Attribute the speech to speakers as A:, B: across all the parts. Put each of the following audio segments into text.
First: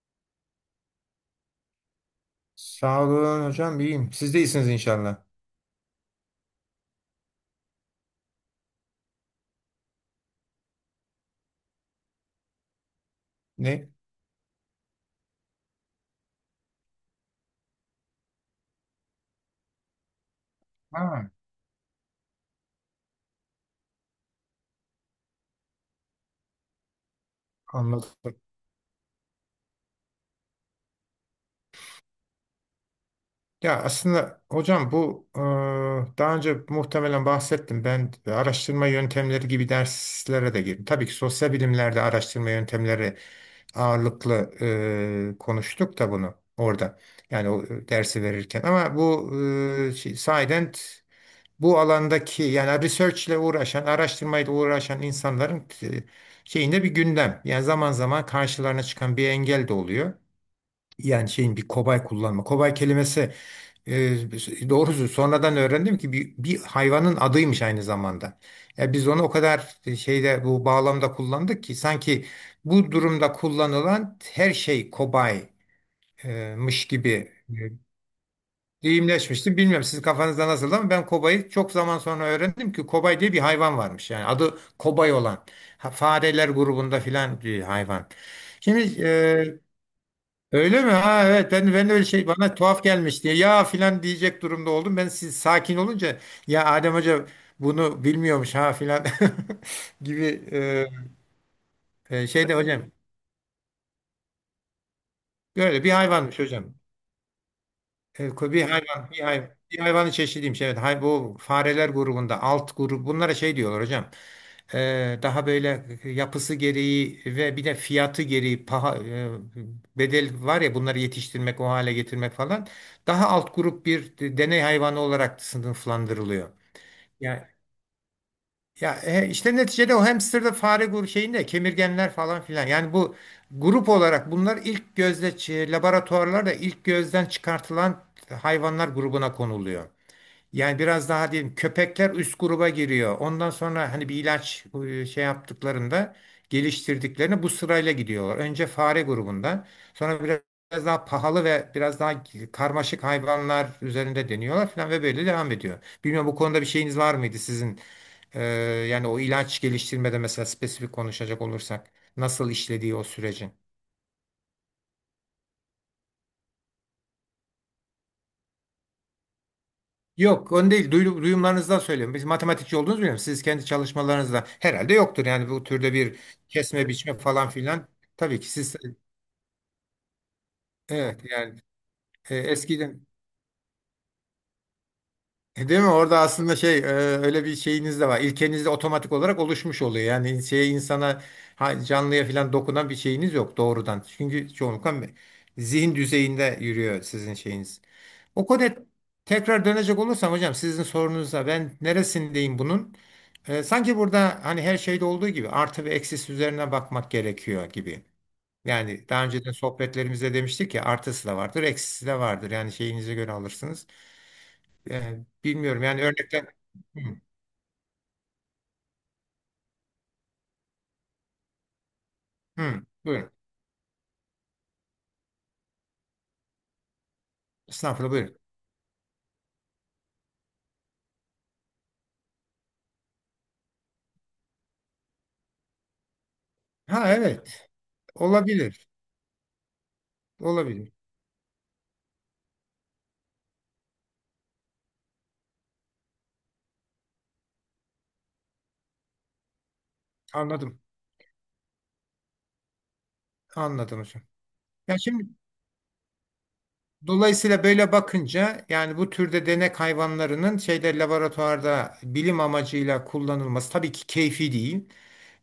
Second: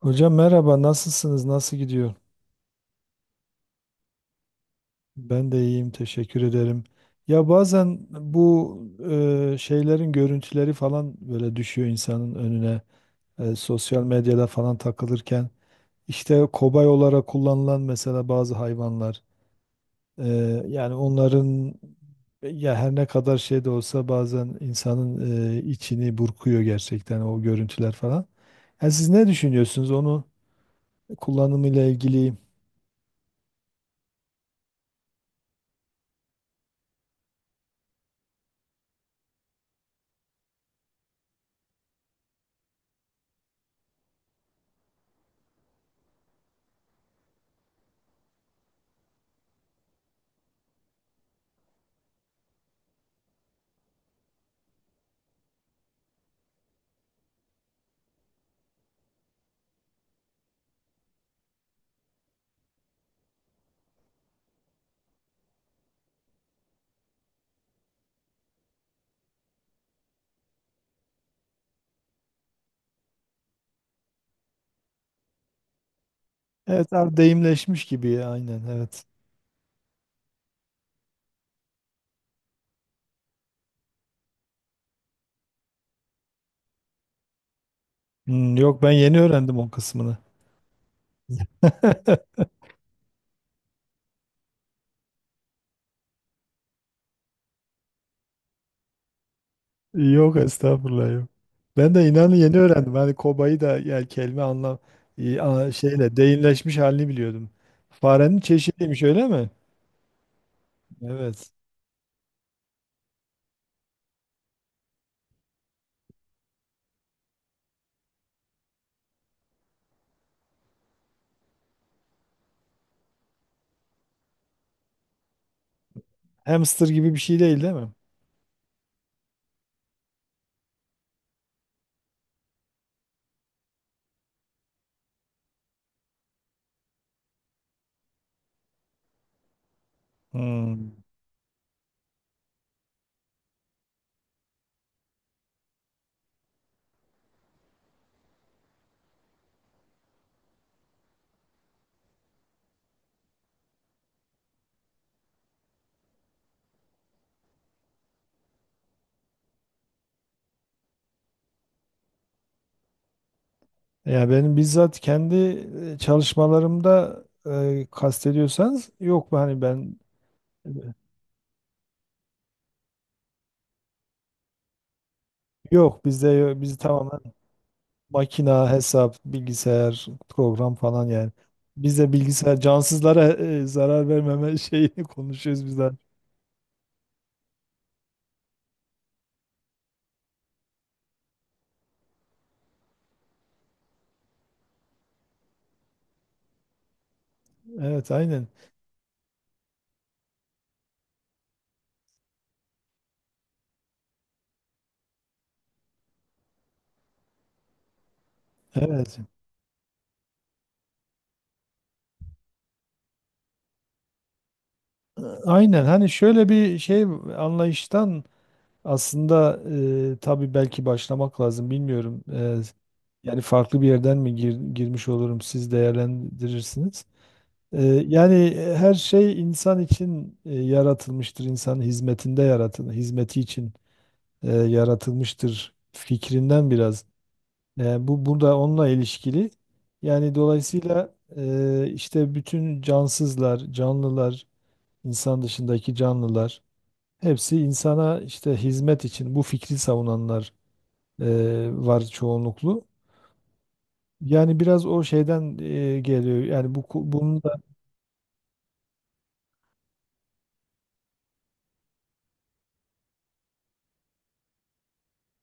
A: Hocam merhaba, nasılsınız? Nasıl gidiyor?
B: Sağ olun hocam iyiyim. Siz de iyisiniz inşallah.
A: Ben de iyiyim, teşekkür ederim. Ya bazen bu şeylerin görüntüleri falan böyle düşüyor insanın önüne.
B: Ne?
A: Sosyal medyada falan takılırken işte kobay olarak kullanılan mesela bazı hayvanlar. E, Yani
B: Ha,
A: onların ya her ne kadar şey de olsa bazen insanın içini burkuyor gerçekten o görüntüler falan.
B: anladım.
A: Yani siz ne düşünüyorsunuz onu kullanımıyla ilgili?
B: Ya aslında hocam bu daha önce muhtemelen bahsettim. Ben araştırma yöntemleri gibi derslere de girdim. Tabii ki sosyal bilimlerde araştırma yöntemleri ağırlıklı konuştuk da bunu orada. Yani o dersi verirken. Ama bu şey, sahiden bu alandaki yani research ile uğraşan, araştırmayla uğraşan insanların şeyinde bir gündem. Yani zaman zaman karşılarına çıkan bir engel de oluyor. Yani şeyin bir kobay kullanma. Kobay kelimesi e, doğrusu sonradan öğrendim ki bir hayvanın adıymış aynı zamanda. Ya biz onu o kadar şeyde bu bağlamda kullandık ki sanki bu durumda kullanılan her şey kobaymış
A: Evet
B: gibi
A: abi, deyimleşmiş gibi ya, aynen, evet.
B: deyimleşmiştim. Bilmiyorum sizin kafanızda nasıl ama ben kobayı çok zaman sonra öğrendim ki kobay diye bir hayvan varmış. Yani adı kobay olan. Ha, fareler grubunda filan bir hayvan.
A: Hmm, yok, ben
B: Şimdi
A: yeni öğrendim o kısmını.
B: öyle mi? Ha evet ben de öyle şey bana tuhaf gelmiş diye ya filan diyecek durumda oldum. Ben siz sakin olunca ya Adem Hoca bunu bilmiyormuş ha filan
A: Yok
B: gibi
A: estağfurullah, yok. Ben de inanın
B: şeyde
A: yeni
B: hocam.
A: öğrendim. Hani kobayı da yani kelime anlam
B: Böyle bir
A: şeyle
B: hayvanmış hocam.
A: deyimleşmiş halini biliyordum. Farenin
B: Bir
A: çeşidiymiş,
B: hayvan, bir
A: öyle mi?
B: hayvan, bir hayvanın çeşidiymiş. Evet, hay, bu
A: Evet.
B: fareler grubunda, alt grup, bunlara şey diyorlar hocam. Daha böyle yapısı gereği ve bir de fiyatı gereği bedel var ya bunları yetiştirmek, o hale getirmek falan. Daha alt grup bir deney hayvanı olarak sınıflandırılıyor.
A: Hamster gibi bir şey
B: Yani
A: değil, değil mi?
B: ya işte neticede o hamsterda fare grubu şeyinde kemirgenler falan filan. Yani bu grup olarak bunlar laboratuvarlarda ilk gözden çıkartılan hayvanlar grubuna konuluyor. Yani
A: Hmm.
B: biraz daha diyelim köpekler üst gruba giriyor. Ondan sonra hani bir ilaç şey yaptıklarında geliştirdiklerini bu sırayla gidiyorlar. Önce fare grubunda, sonra biraz daha pahalı ve biraz daha karmaşık hayvanlar üzerinde deniyorlar falan ve böyle devam ediyor. Bilmiyorum bu konuda bir şeyiniz var mıydı sizin? Ee, Yani o ilaç geliştirmede mesela spesifik konuşacak olursak nasıl işlediği o sürecin?
A: Ya benim bizzat kendi çalışmalarımda kastediyorsanız, yok, hani ben
B: Yok, onu değil. Duyumlarınızdan söylüyorum. Biz matematikçi olduğunuzu biliyorum. Siz kendi çalışmalarınızda herhalde yoktur. Yani bu türde
A: yok,
B: bir
A: bizde biz
B: kesme biçme
A: tamamen
B: falan filan. Tabii ki
A: makina,
B: siz
A: hesap, bilgisayar, program falan
B: evet
A: yani.
B: yani
A: Biz de bilgisayar
B: eskiden
A: cansızlara zarar vermeme şeyini konuşuyoruz biz
B: değil mi?
A: de.
B: Orada aslında şey öyle bir şeyiniz de var. İlkeniz de otomatik olarak oluşmuş oluyor. Yani şeye insana canlıya filan dokunan bir şeyiniz yok doğrudan. Çünkü çoğunlukla zihin düzeyinde yürüyor sizin şeyiniz.
A: Evet,
B: O
A: aynen.
B: konuya tekrar dönecek olursam hocam sizin sorunuza ben neresindeyim bunun? Sanki burada hani her şeyde olduğu gibi artı ve eksisi üzerine bakmak gerekiyor gibi. Yani
A: Evet.
B: daha önceden sohbetlerimizde demiştik ya artısı da vardır, eksisi de vardır. Yani şeyinize göre alırsınız. Ee, Bilmiyorum
A: Aynen.
B: yani
A: Hani
B: örnekler.
A: şöyle bir
B: Hı,
A: şey anlayıştan aslında tabii belki başlamak lazım. Bilmiyorum.
B: hı, buyurun.
A: Yani farklı bir yerden mi girmiş olurum siz değerlendirirsiniz. Ee,
B: Estağfurullah
A: Yani
B: buyurun.
A: her şey insan için yaratılmıştır. İnsanın hizmetinde yaratılır, hizmeti için yaratılmıştır fikrinden biraz.
B: Ha evet
A: Bu burada da onunla
B: olabilir,
A: ilişkili. Yani
B: olabilir.
A: dolayısıyla işte bütün cansızlar, canlılar, insan dışındaki canlılar hepsi insana işte hizmet için bu fikri savunanlar
B: Anladım,
A: e, var çoğunluklu.
B: anladım hocam.
A: Yani biraz
B: Ya
A: o
B: şimdi
A: şeyden geliyor. Yani bu bunun da
B: dolayısıyla böyle bakınca yani bu türde denek hayvanlarının şeyde laboratuvarda bilim amacıyla kullanılması tabii ki keyfi değil.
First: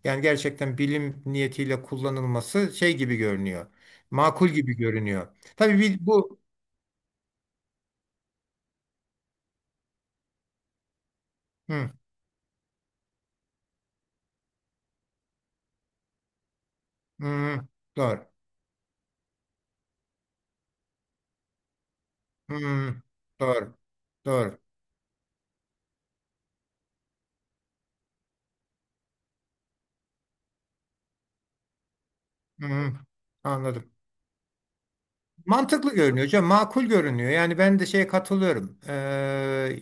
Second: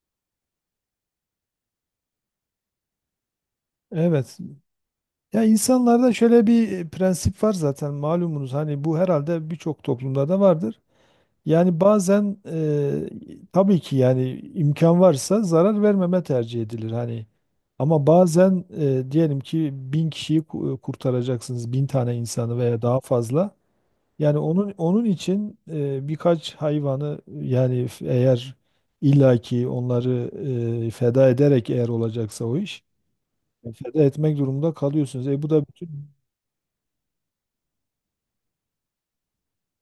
B: Yani gerçekten bilim niyetiyle kullanılması şey gibi görünüyor.
A: evet.
B: Makul gibi görünüyor.
A: Ya
B: Tabii bir,
A: insanlarda
B: bu
A: şöyle bir prensip var zaten malumunuz. Hani bu herhalde birçok toplumda da vardır. Yani
B: hı,
A: bazen tabii ki yani imkan varsa zarar vermeme tercih edilir hani.
B: hı,
A: Ama
B: doğru.
A: bazen diyelim ki bin kişiyi kurtaracaksınız, bin tane
B: Hı,
A: insanı veya daha fazla.
B: doğru.
A: Yani
B: Doğru.
A: onun için birkaç hayvanı yani eğer illaki onları feda ederek eğer olacaksa o iş,
B: Hı, anladım.
A: feda etmek durumunda kalıyorsunuz. E bu da
B: Mantıklı
A: bütün
B: görünüyor hocam, makul görünüyor. Yani ben de şeye katılıyorum.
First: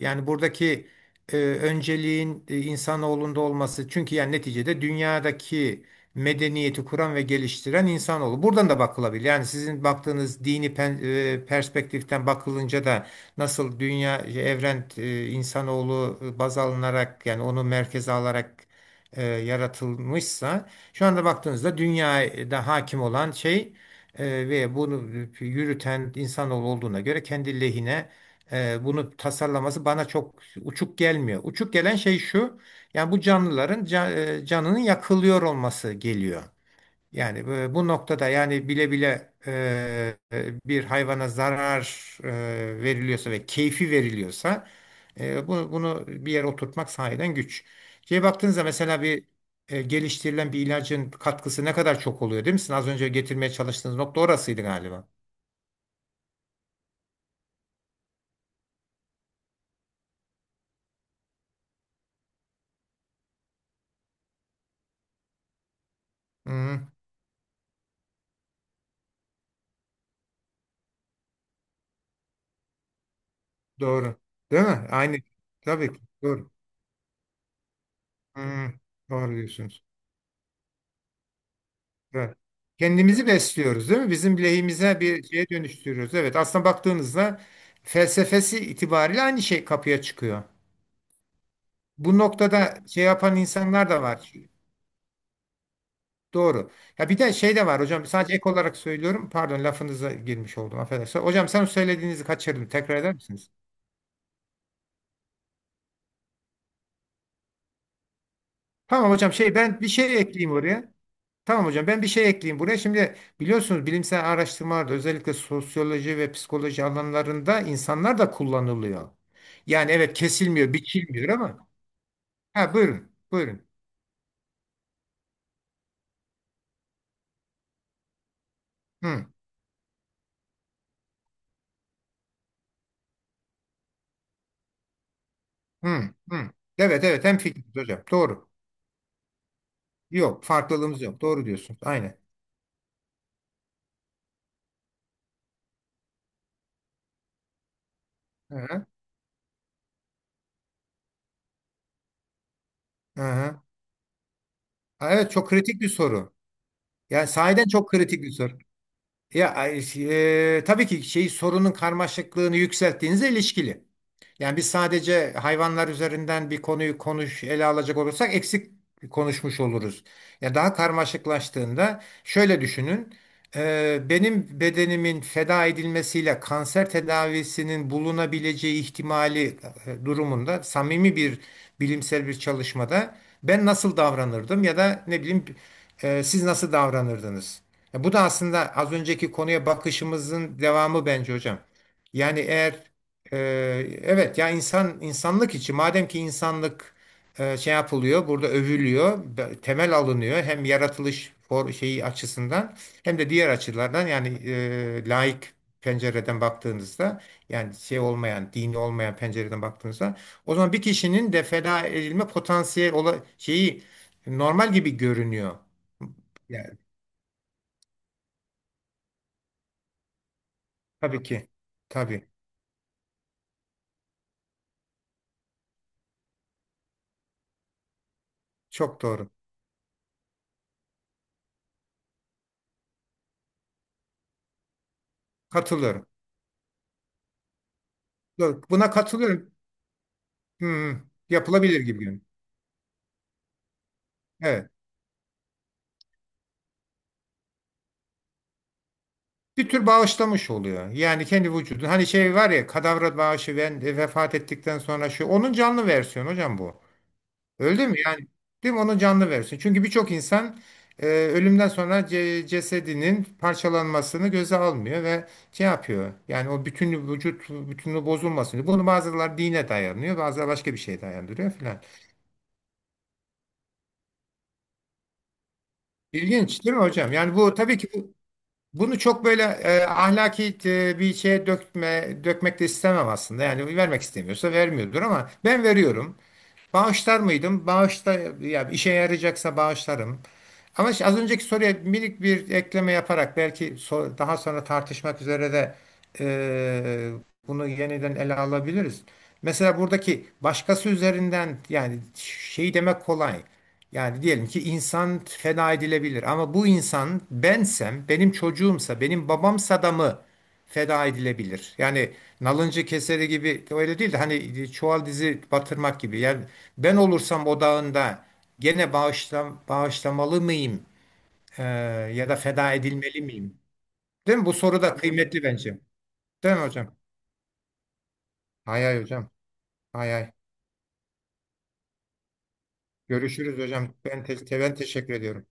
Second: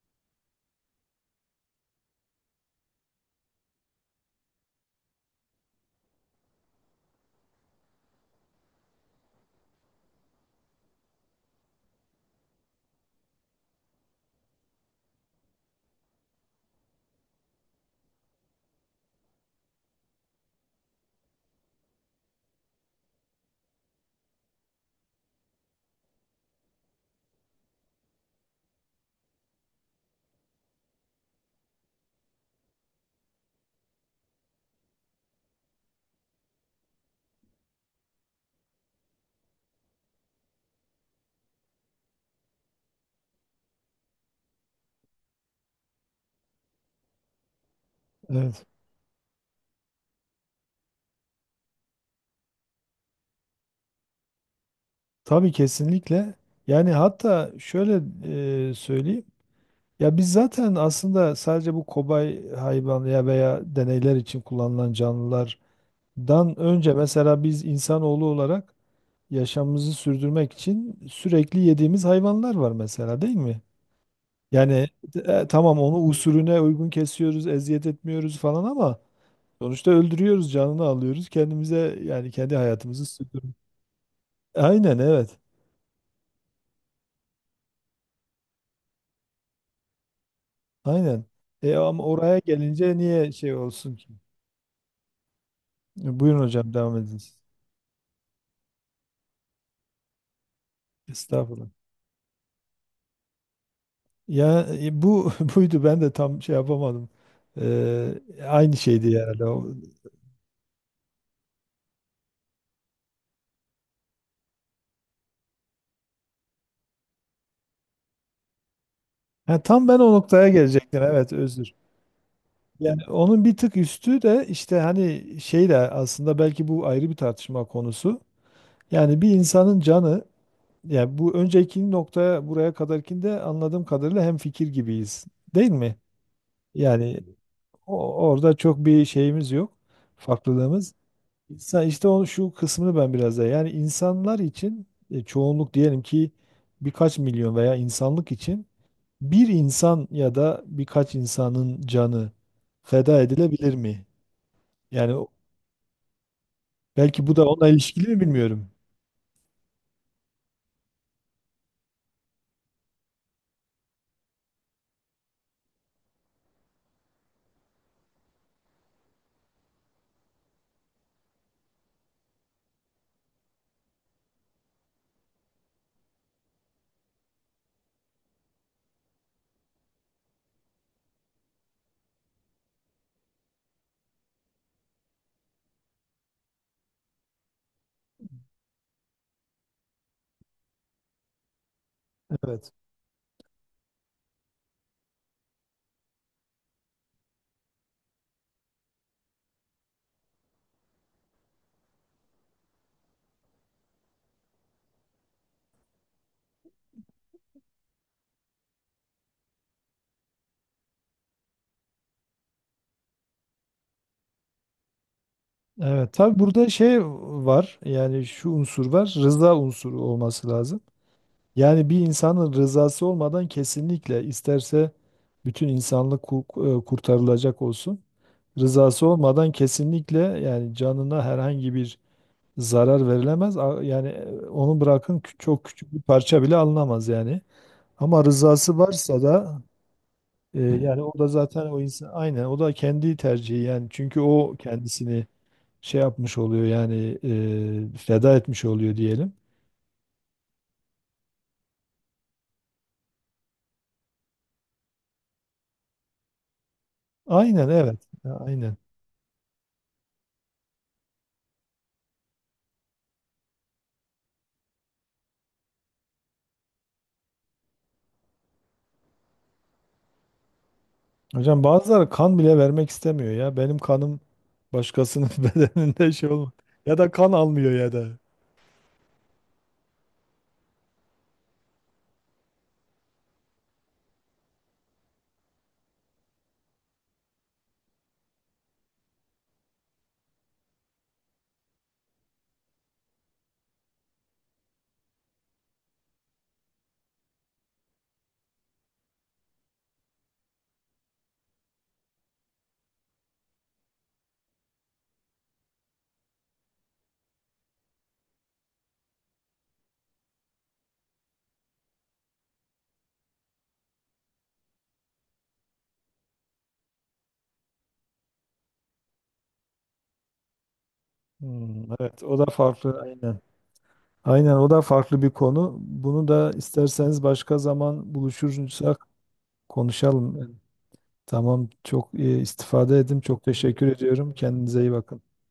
B: Yani buradaki önceliğin insanoğlunda olması. Çünkü yani neticede dünyadaki medeniyeti kuran ve geliştiren insanoğlu. Buradan da bakılabilir. Yani sizin baktığınız perspektiften bakılınca da nasıl dünya, evren, insanoğlu baz alınarak yani onu merkeze alarak yaratılmışsa şu anda baktığınızda dünyada hakim olan şey ve bunu yürüten insanoğlu olduğuna göre kendi lehine bunu tasarlaması bana çok uçuk gelmiyor. Uçuk gelen şey şu, yani bu canlıların canının yakılıyor olması geliyor. Yani bu noktada yani bile bile bir hayvana zarar veriliyorsa ve keyfi veriliyorsa bunu bir yere oturtmak sahiden güç. Şeye baktığınızda
A: evet.
B: mesela geliştirilen bir ilacın katkısı ne kadar çok oluyor değil mi? Sizin az önce getirmeye çalıştığınız nokta orasıydı galiba.
A: Tabii kesinlikle. Yani hatta şöyle söyleyeyim. Ya biz zaten aslında sadece bu kobay hayvan ya veya deneyler için kullanılan canlılardan
B: Hı,
A: önce mesela biz insanoğlu olarak yaşamımızı sürdürmek için sürekli yediğimiz hayvanlar var mesela, değil mi?
B: doğru. Değil mi?
A: Yani
B: Aynı.
A: tamam
B: Tabii
A: onu
B: ki. Doğru.
A: usulüne uygun kesiyoruz, eziyet etmiyoruz falan
B: Hı,
A: ama
B: doğru diyorsunuz.
A: sonuçta öldürüyoruz, canını alıyoruz. Kendimize yani
B: Evet.
A: kendi hayatımızı
B: Kendimizi
A: sürdürüyoruz.
B: besliyoruz değil mi? Bizim
A: Aynen
B: lehimize bir
A: evet.
B: şeye dönüştürüyoruz. Evet, aslında baktığınızda felsefesi itibariyle aynı şey kapıya çıkıyor.
A: Aynen. E ama
B: Bu
A: oraya
B: noktada
A: gelince
B: şey
A: niye
B: yapan
A: şey
B: insanlar
A: olsun
B: da
A: ki?
B: var.
A: E, buyurun
B: Doğru.
A: hocam, devam
B: Ya bir de
A: ediniz.
B: şey de var hocam sadece ek olarak söylüyorum. Pardon lafınıza girmiş oldum affedersiniz. Hocam sen
A: Estağfurullah.
B: söylediğinizi kaçırdım. Tekrar eder misiniz?
A: Ya bu buydu, ben de tam şey yapamadım. Ee, Aynı
B: Tamam
A: şeydi
B: hocam
A: herhalde.
B: şey
A: O-
B: ben bir şey ekleyeyim oraya. Tamam hocam ben bir şey ekleyeyim buraya. Şimdi biliyorsunuz bilimsel araştırmalarda özellikle sosyoloji ve psikoloji alanlarında insanlar da kullanılıyor.
A: Ha, tam
B: Yani
A: ben o
B: evet
A: noktaya
B: kesilmiyor,
A: gelecektim.
B: biçilmiyor
A: Evet,
B: ama.
A: özür.
B: Ha
A: Yani
B: buyurun,
A: onun bir
B: buyurun.
A: tık üstü de işte hani şey de aslında belki bu ayrı bir tartışma konusu. Yani
B: Hı,
A: bir insanın canı, yani bu önceki noktaya buraya kadarkinde anladığım kadarıyla hemfikir gibiyiz. Değil mi?
B: hı, hı. Evet
A: Yani
B: evet hemfikiriz hocam. Doğru.
A: orada çok bir şeyimiz yok.
B: Yok
A: Farklılığımız.
B: farklılığımız yok. Doğru diyorsunuz.
A: Sen işte
B: Aynen.
A: o şu kısmını ben biraz daha yani insanlar için çoğunluk diyelim ki birkaç milyon veya insanlık
B: Hı
A: için
B: hı.
A: bir insan ya da birkaç insanın canı feda
B: Hı hı.
A: edilebilir mi?
B: Ha,
A: Yani
B: evet çok kritik bir soru.
A: belki
B: Yani
A: bu da
B: sahiden
A: onunla
B: çok
A: ilişkili mi
B: kritik bir soru.
A: bilmiyorum.
B: Ya ay, şey, tabii ki şey sorunun karmaşıklığını yükselttiğinizle ilişkili. Yani biz sadece hayvanlar üzerinden bir konuyu ele alacak olursak eksik konuşmuş oluruz. Ya daha karmaşıklaştığında şöyle düşünün. Benim bedenimin feda edilmesiyle kanser tedavisinin bulunabileceği ihtimali durumunda samimi bir bilimsel bir çalışmada ben nasıl davranırdım ya da ne bileyim siz nasıl davranırdınız? Ya bu da aslında az önceki konuya bakışımızın devamı bence hocam. Yani
A: Evet.
B: eğer evet ya insanlık için madem ki insanlık şey yapılıyor burada övülüyor temel alınıyor hem yaratılış for şeyi açısından hem de diğer açılardan yani laik pencereden baktığınızda yani şey olmayan dini olmayan pencereden baktığınızda o zaman bir kişinin de feda edilme potansiyel şeyi normal gibi görünüyor.
A: Evet tabii burada
B: Yani
A: şey var, yani şu unsur var, rıza unsuru olması lazım.
B: tabii ki
A: Yani bir
B: tabii
A: insanın rızası olmadan kesinlikle, isterse bütün insanlık kurtarılacak olsun.
B: çok
A: Rızası
B: doğru
A: olmadan kesinlikle yani canına herhangi bir zarar verilemez. A- Yani onu bırakın, çok küçük bir
B: katılıyorum.
A: parça bile alınamaz yani. Ama
B: Doğru.
A: rızası
B: Buna
A: varsa
B: katılıyorum.
A: da
B: Hmm,
A: yani o da zaten o
B: Yapılabilir gibi
A: insan
B: görünüyor.
A: aynen o da kendi tercihi yani çünkü o
B: Evet.
A: kendisini şey yapmış oluyor yani feda etmiş oluyor diyelim.
B: Bir tür bağışlamış oluyor. Yani kendi vücudunu. Hani şey var ya kadavra bağışı ben de vefat ettikten sonra şu. Onun canlı versiyonu hocam bu.
A: Aynen
B: Öldü mü?
A: evet.
B: Yani değil
A: Aynen.
B: mi? Onun canlı versiyonu. Çünkü birçok insan ölümden sonra cesedinin parçalanmasını göze almıyor ve şey yapıyor. Yani o bütün vücut bütünlüğü bozulmasın. Bunu bazıları dine dayanıyor. Bazıları başka bir şeye dayandırıyor
A: Hocam
B: filan.
A: bazıları kan bile vermek istemiyor ya. Benim kanım başkasının bedeninde şey olmaz.
B: İlginç değil mi
A: Ya da
B: hocam?
A: kan
B: Yani bu
A: almıyor
B: tabii ki
A: ya da.
B: bunu çok böyle ahlaki bir şeye dökmek de istemem aslında. Yani vermek istemiyorsa vermiyordur ama ben veriyorum. Bağışlar mıydım? Ya işe yarayacaksa bağışlarım. Ama işte az önceki soruya minik bir ekleme yaparak belki daha sonra tartışmak üzere de e, bunu yeniden ele alabiliriz. Mesela buradaki başkası üzerinden yani şeyi demek kolay. Yani diyelim ki insan feda edilebilir ama bu insan bensem, benim çocuğumsa, benim babamsa da mı? Feda edilebilir. Yani nalıncı keseri gibi öyle değil de hani çuval dizi batırmak gibi. Yani ben olursam odağında gene bağışlamalı mıyım? Ee,
A: Hmm, evet,
B: Ya da
A: o da
B: feda
A: farklı,
B: edilmeli
A: aynen.
B: miyim? Değil mi? Bu
A: Aynen, o
B: soru
A: da
B: da
A: farklı bir
B: kıymetli
A: konu.
B: bence.
A: Bunu da
B: Değil mi hocam?
A: isterseniz başka zaman
B: Hay hay
A: buluşursak
B: hocam. Hay hay.
A: konuşalım. Tamam, çok istifade edin. Çok
B: Görüşürüz
A: teşekkür
B: hocam. Ben,
A: ediyorum.
B: te ben
A: Kendinize iyi
B: teşekkür
A: bakın.
B: ediyorum.